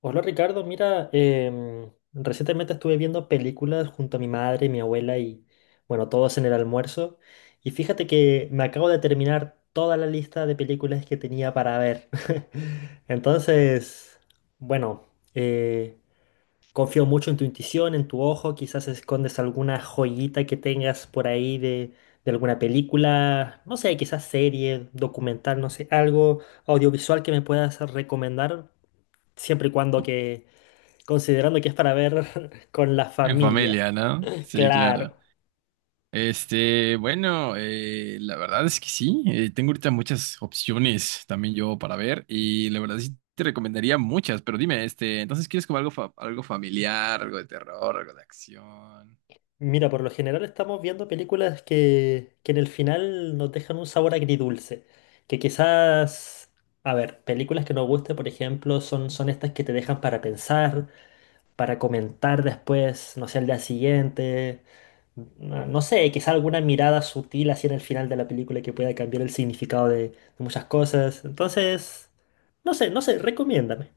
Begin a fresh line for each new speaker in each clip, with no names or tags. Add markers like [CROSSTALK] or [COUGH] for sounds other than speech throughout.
Hola Ricardo, mira, recientemente estuve viendo películas junto a mi madre y mi abuela y bueno, todos en el almuerzo. Y fíjate que me acabo de terminar toda la lista de películas que tenía para ver. [LAUGHS] Entonces, bueno, eh, confío mucho en tu intuición, en tu ojo, quizás escondes alguna joyita que tengas por ahí de alguna película, no sé, quizás serie, documental, no sé, algo audiovisual que me puedas recomendar, siempre y cuando que considerando que es para ver [LAUGHS] con la
En
familia.
familia, ¿no? Sí, claro.
Claro.
Este, bueno, la verdad es que sí. Tengo ahorita muchas opciones también yo para ver y la verdad sí te recomendaría muchas, pero dime, este, entonces quieres como algo, algo familiar, algo de terror, algo de acción.
Mira, por lo general estamos viendo películas que en el final nos dejan un sabor agridulce. Que quizás, a ver, películas que nos gusten, por ejemplo, son estas que te dejan para pensar, para comentar después, no sé, al día siguiente. No, no sé, quizás alguna mirada sutil así en el final de la película que pueda cambiar el significado de muchas cosas. Entonces, no sé, no sé, recomiéndame.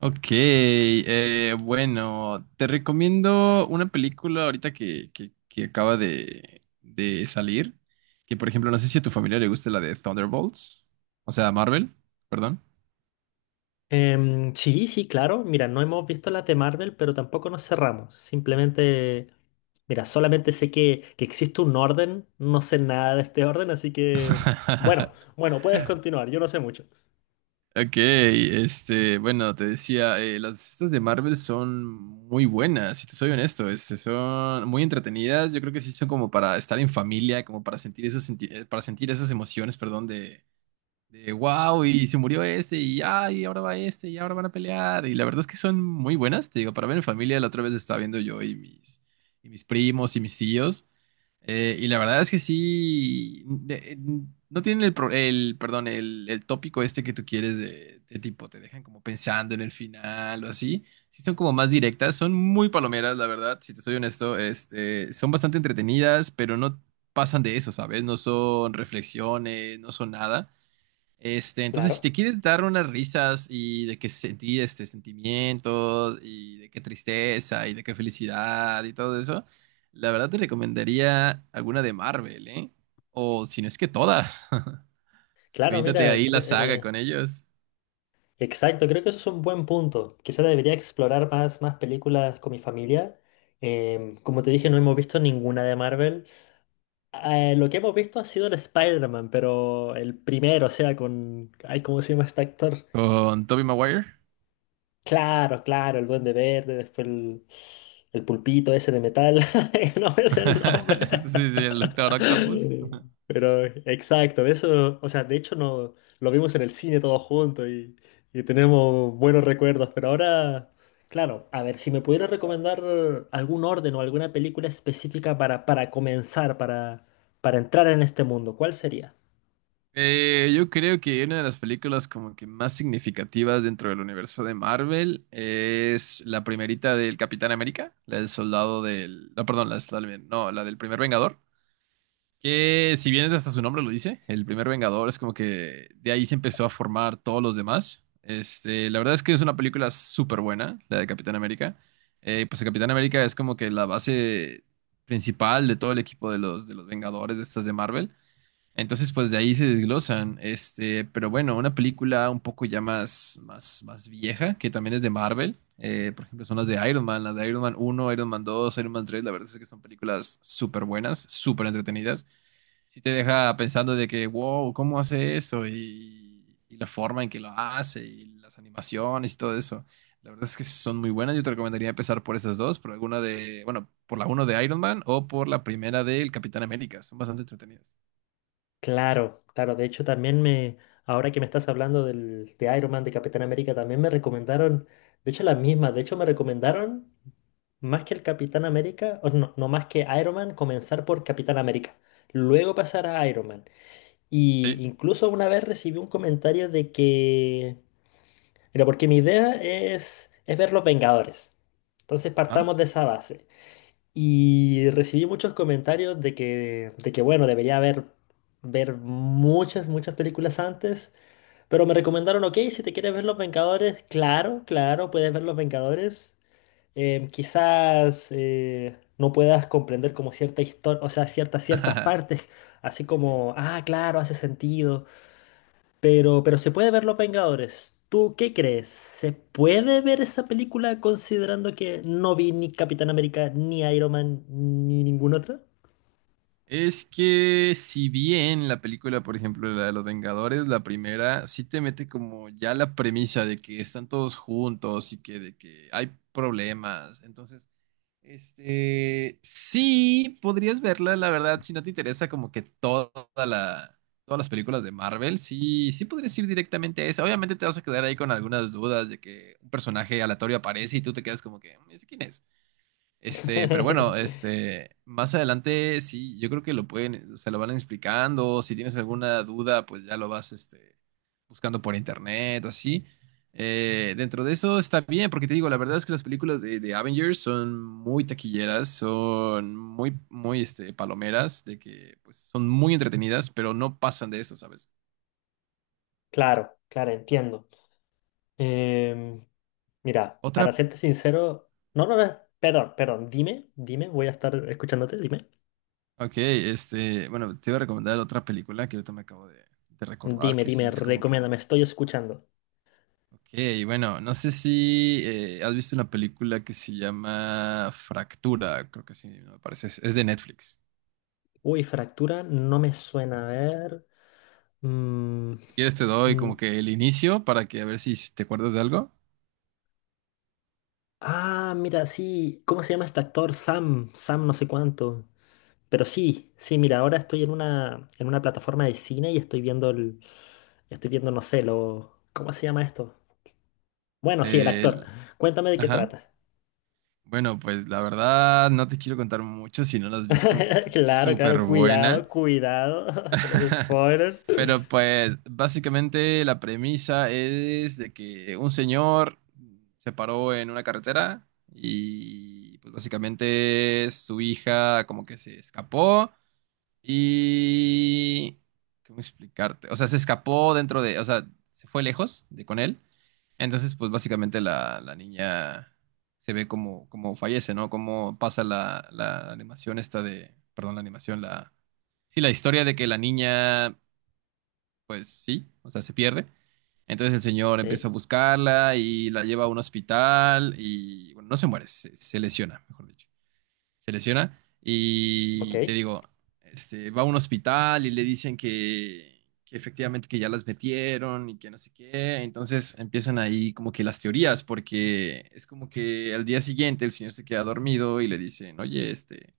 Ok, bueno, te recomiendo una película ahorita que acaba de salir, que por ejemplo, no sé si a tu familia le gusta la de Thunderbolts, o sea, Marvel, perdón.
Sí, sí, claro. Mira, no hemos visto las de Marvel, pero tampoco nos cerramos. Simplemente, mira, solamente sé que existe un orden. No sé nada de este orden, así que, bueno,
[LAUGHS]
bueno, puedes continuar. Yo no sé mucho.
Ok, este, bueno, te decía, las estas de Marvel son muy buenas, si te soy honesto, este, son muy entretenidas, yo creo que sí son como para estar en familia, como para sentir esas, para sentir esas emociones, perdón, de. De wow, y se murió este, y ay, ahora va este, y ahora van a pelear. Y la verdad es que son muy buenas, te digo, para ver en familia, la otra vez estaba viendo y mis primos y mis tíos. Y la verdad es que sí, no tienen el, el tópico este que tú quieres de tipo, te dejan como pensando en el final o así. Sí son como más directas, son muy palomeras, la verdad, si te soy honesto, este, son bastante entretenidas, pero no pasan de eso, ¿sabes? No son reflexiones, no son nada. Este, entonces, si
Claro,
te quieres dar unas risas y de que sentir este sentimientos y de qué tristeza y de qué felicidad y todo eso, la verdad te recomendaría alguna de Marvel, ¿eh? O si no es que todas. [LAUGHS]
claro,
Aviéntate
mira,
ahí la saga con ellos.
exacto. Creo que eso es un buen punto. Quizá debería explorar más películas con mi familia. Como te dije, no hemos visto ninguna de Marvel. Lo que hemos visto ha sido el Spider-Man, pero el primero, o sea, con... Ay, ¿cómo se llama este actor?
Con Tobey Maguire.
Claro, claro, el Duende Verde, después el pulpito ese de metal, [LAUGHS] no es el
[LAUGHS]
nombre.
Sí, sí, el
[LAUGHS]
Doctor Octopus.
Pero exacto, eso, o sea, de hecho no, lo vimos en el cine todos juntos y tenemos buenos recuerdos, pero ahora, claro, a ver, si me pudieras recomendar algún orden o alguna película específica para comenzar, para entrar en este mundo, ¿cuál sería?
Yo creo que una de las películas como que más significativas dentro del universo de Marvel es la primerita del Capitán América, la del soldado del... No, perdón, la del soldado del- No, la del primer Vengador. Que si bien es hasta su nombre lo dice, el primer Vengador es como que de ahí se empezó a formar todos los demás. Este, la verdad es que es una película súper buena, la de Capitán América. Pues el Capitán América es como que la base principal de todo el equipo de de los Vengadores de estas de Marvel. Entonces, pues de ahí se desglosan. Este, pero bueno, una película un poco ya más vieja, que también es de Marvel. Por ejemplo, son las de Iron Man, las de Iron Man uno, Iron Man dos, Iron Man tres. La verdad es que son películas súper buenas, súper entretenidas. Sí te deja pensando de que, wow, ¿cómo hace eso? Y la forma en que lo hace, y las animaciones y todo eso. La verdad es que son muy buenas. Yo te recomendaría empezar por esas dos, por alguna de, bueno, por la uno de Iron Man o por la primera del Capitán América. Son bastante entretenidas.
Claro, claro. De hecho, también me, ahora que me estás hablando de Iron Man, de Capitán América, también me recomendaron, de hecho, las mismas. De hecho, me recomendaron más que el Capitán América, o no, no más que Iron Man, comenzar por Capitán América, luego pasar a Iron Man. Y
Sí.
incluso una vez recibí un comentario de que, mira, porque mi idea es ver Los Vengadores. Entonces
Ajá.
partamos de esa base. Y recibí muchos comentarios de que bueno, debería haber ver muchas películas antes, pero me recomendaron, ok, si te quieres ver Los Vengadores, claro, claro, puedes ver Los Vengadores. Quizás no puedas comprender como cierta historia, o sea, ciertas
[LAUGHS]
partes, así
Sí, sí.
como, ah, claro, hace sentido. Pero se puede ver Los Vengadores. ¿Tú qué crees? ¿Se puede ver esa película considerando que no vi ni Capitán América, ni Iron Man, ni ninguna otra?
Es que si bien la película, por ejemplo, la de los Vengadores, la primera, sí te mete como ya la premisa de que están todos juntos y que de que hay problemas. Entonces, este, sí, podrías verla, la verdad, si no te interesa como que toda la, todas las películas de Marvel, sí, sí podrías ir directamente a esa. Obviamente te vas a quedar ahí con algunas dudas de que un personaje aleatorio aparece y tú te quedas como que, "¿Ese quién es? Este, pero bueno,
[LAUGHS]
este, más adelante sí, yo creo que lo pueden, se lo van explicando. Si tienes alguna duda, pues ya lo vas, este, buscando por internet, así. Dentro de eso está bien, porque te digo, la verdad es que las películas de Avengers son muy taquilleras, son este, palomeras, de que, pues, son muy entretenidas, pero no pasan de eso, ¿sabes?
Claro, claro, entiendo. Em, Mira, para
Otra,
serte sincero, no, no, no, perdón, perdón, dime, dime, voy a estar escuchándote, dime.
ok, este, bueno, te iba a recomendar otra película que ahorita me acabo de recordar,
Dime,
que sí
dime,
es como que
recomiéndame, estoy escuchando.
ok, bueno, no sé si has visto una película que se llama Fractura, creo que sí, me parece, es de Netflix.
Uy, fractura, no me suena a ver. Mm,
Si quieres te doy
mm.
como que el inicio para que a ver si te acuerdas de algo.
Ah, mira, sí. ¿Cómo se llama este actor? Sam, Sam no sé cuánto. Pero sí, sí, mira, ahora estoy en una plataforma de cine y estoy viendo estoy viendo, no sé, lo, ¿cómo se llama esto? Bueno, sí, el actor.
El-
Cuéntame de qué
ajá.
trata.
Bueno, pues la verdad no te quiero contar mucho si no la has visto porque
[LAUGHS]
es
Claro, claro,
súper
cuidado,
buena.
cuidado [LAUGHS] con los
[LAUGHS]
spoilers.
Pero pues básicamente la premisa es de que un señor se paró en una carretera y pues básicamente su hija como que se escapó y... ¿Cómo explicarte? O sea, se escapó dentro de... O sea, se fue lejos de con él. Entonces pues básicamente la niña se ve como, como fallece, ¿no? Como pasa la animación esta de... Perdón, la animación, la... Sí, la historia de que la niña pues sí, o sea, se pierde. Entonces el señor
Ok,
empieza a buscarla y la lleva a un hospital y, bueno, no se muere, se lesiona, mejor dicho. Se lesiona
ok.
y te digo, este, va a un hospital y le dicen que efectivamente que ya las metieron y que no sé qué. Entonces empiezan ahí como que las teorías, porque es como que al día siguiente el señor se queda dormido y le dicen, oye, este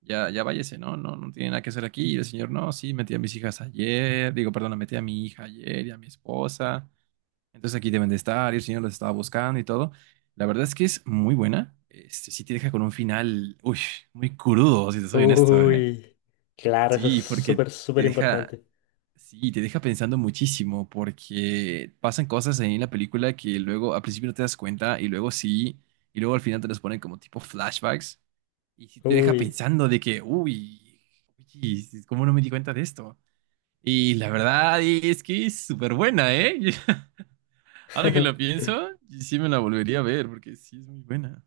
ya, ya váyase, ¿no? No tiene nada que hacer aquí. Y el señor, no, sí, metí a mis hijas ayer, digo, perdón, metí a mi hija ayer y a mi esposa. Entonces aquí deben de estar, y el señor los estaba buscando y todo. La verdad es que es muy buena. Este, sí te deja con un final, uy, muy crudo, si te soy honesto, ¿eh?
Uy, claro, eso es
Sí, porque
súper, súper
te deja,
importante.
sí, te deja pensando muchísimo, porque pasan cosas ahí en la película que luego al principio no te das cuenta y luego sí, y luego al final te las ponen como tipo flashbacks. Y si te deja
Uy.
pensando de que, uy, uy, ¿cómo no me di cuenta de esto? Y la verdad es que es súper buena, ¿eh? [LAUGHS] Ahora que lo
[LAUGHS]
pienso, sí me la volvería a ver porque sí es muy buena.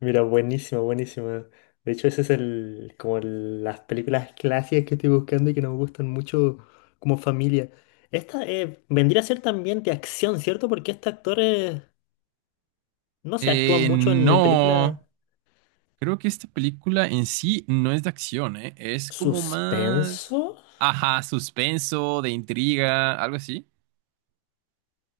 Mira, buenísimo, buenísimo. De hecho, ese es las películas clásicas que estoy buscando y que nos gustan mucho como familia. Esta vendría a ser también de acción, ¿cierto? Porque este actor, no se actúa mucho en
No,
películas
creo que esta película en sí no es de acción, ¿eh? Es como más,
suspenso.
ajá, suspenso, de intriga, algo así.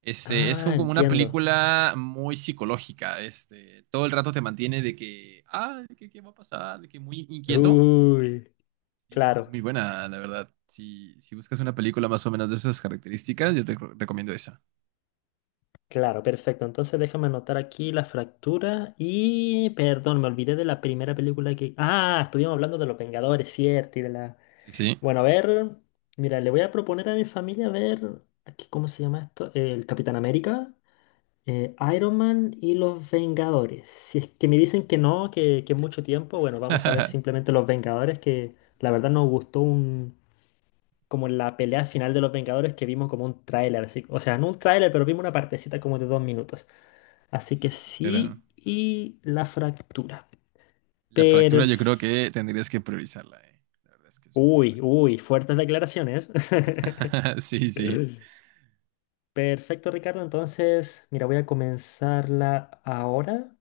Este, es
Ah,
como una
entiendo.
película muy psicológica, este, todo el rato te mantiene de que, ah, de que, ¿qué va a pasar? De que muy inquieto.
Uy,
Sí, sí, es
claro,
muy buena, la verdad. Si, si buscas una película más o menos de esas características, recomiendo esa.
claro, perfecto. Entonces déjame anotar aquí la fractura y, perdón, me olvidé de la primera película que... Ah, estuvimos hablando de Los Vengadores, ¿cierto? Y de la...
Sí, sí.
Bueno, a ver, mira, le voy a proponer a mi familia ver, aquí, ¿cómo se llama esto? El Capitán América, Iron Man y los Vengadores. Si es que me dicen que no, que es mucho tiempo, bueno, vamos a ver
[LAUGHS]
simplemente los Vengadores, que la verdad nos gustó un, como la pelea final de los Vengadores que vimos como un tráiler, así, o sea, no un tráiler, pero vimos una partecita como de 2 minutos. Así que
Sí, sí, claro.
sí, y la fractura.
La fractura yo creo
Perf-
que tendrías que priorizarla, eh. La verdad es que es muy
Uy,
buena.
uy, fuertes declaraciones. [LAUGHS]
[LAUGHS] Sí, sí.
Perfecto, Ricardo. Entonces, mira, voy a comenzarla ahora.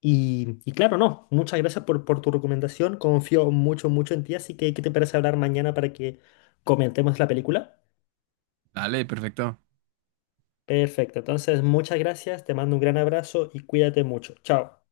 Y claro, no, muchas gracias por tu recomendación. Confío mucho, mucho en ti. Así que, ¿qué te parece hablar mañana para que comentemos la película?
Dale, perfecto.
Perfecto. Entonces, muchas gracias. Te mando un gran abrazo y cuídate mucho. Chao.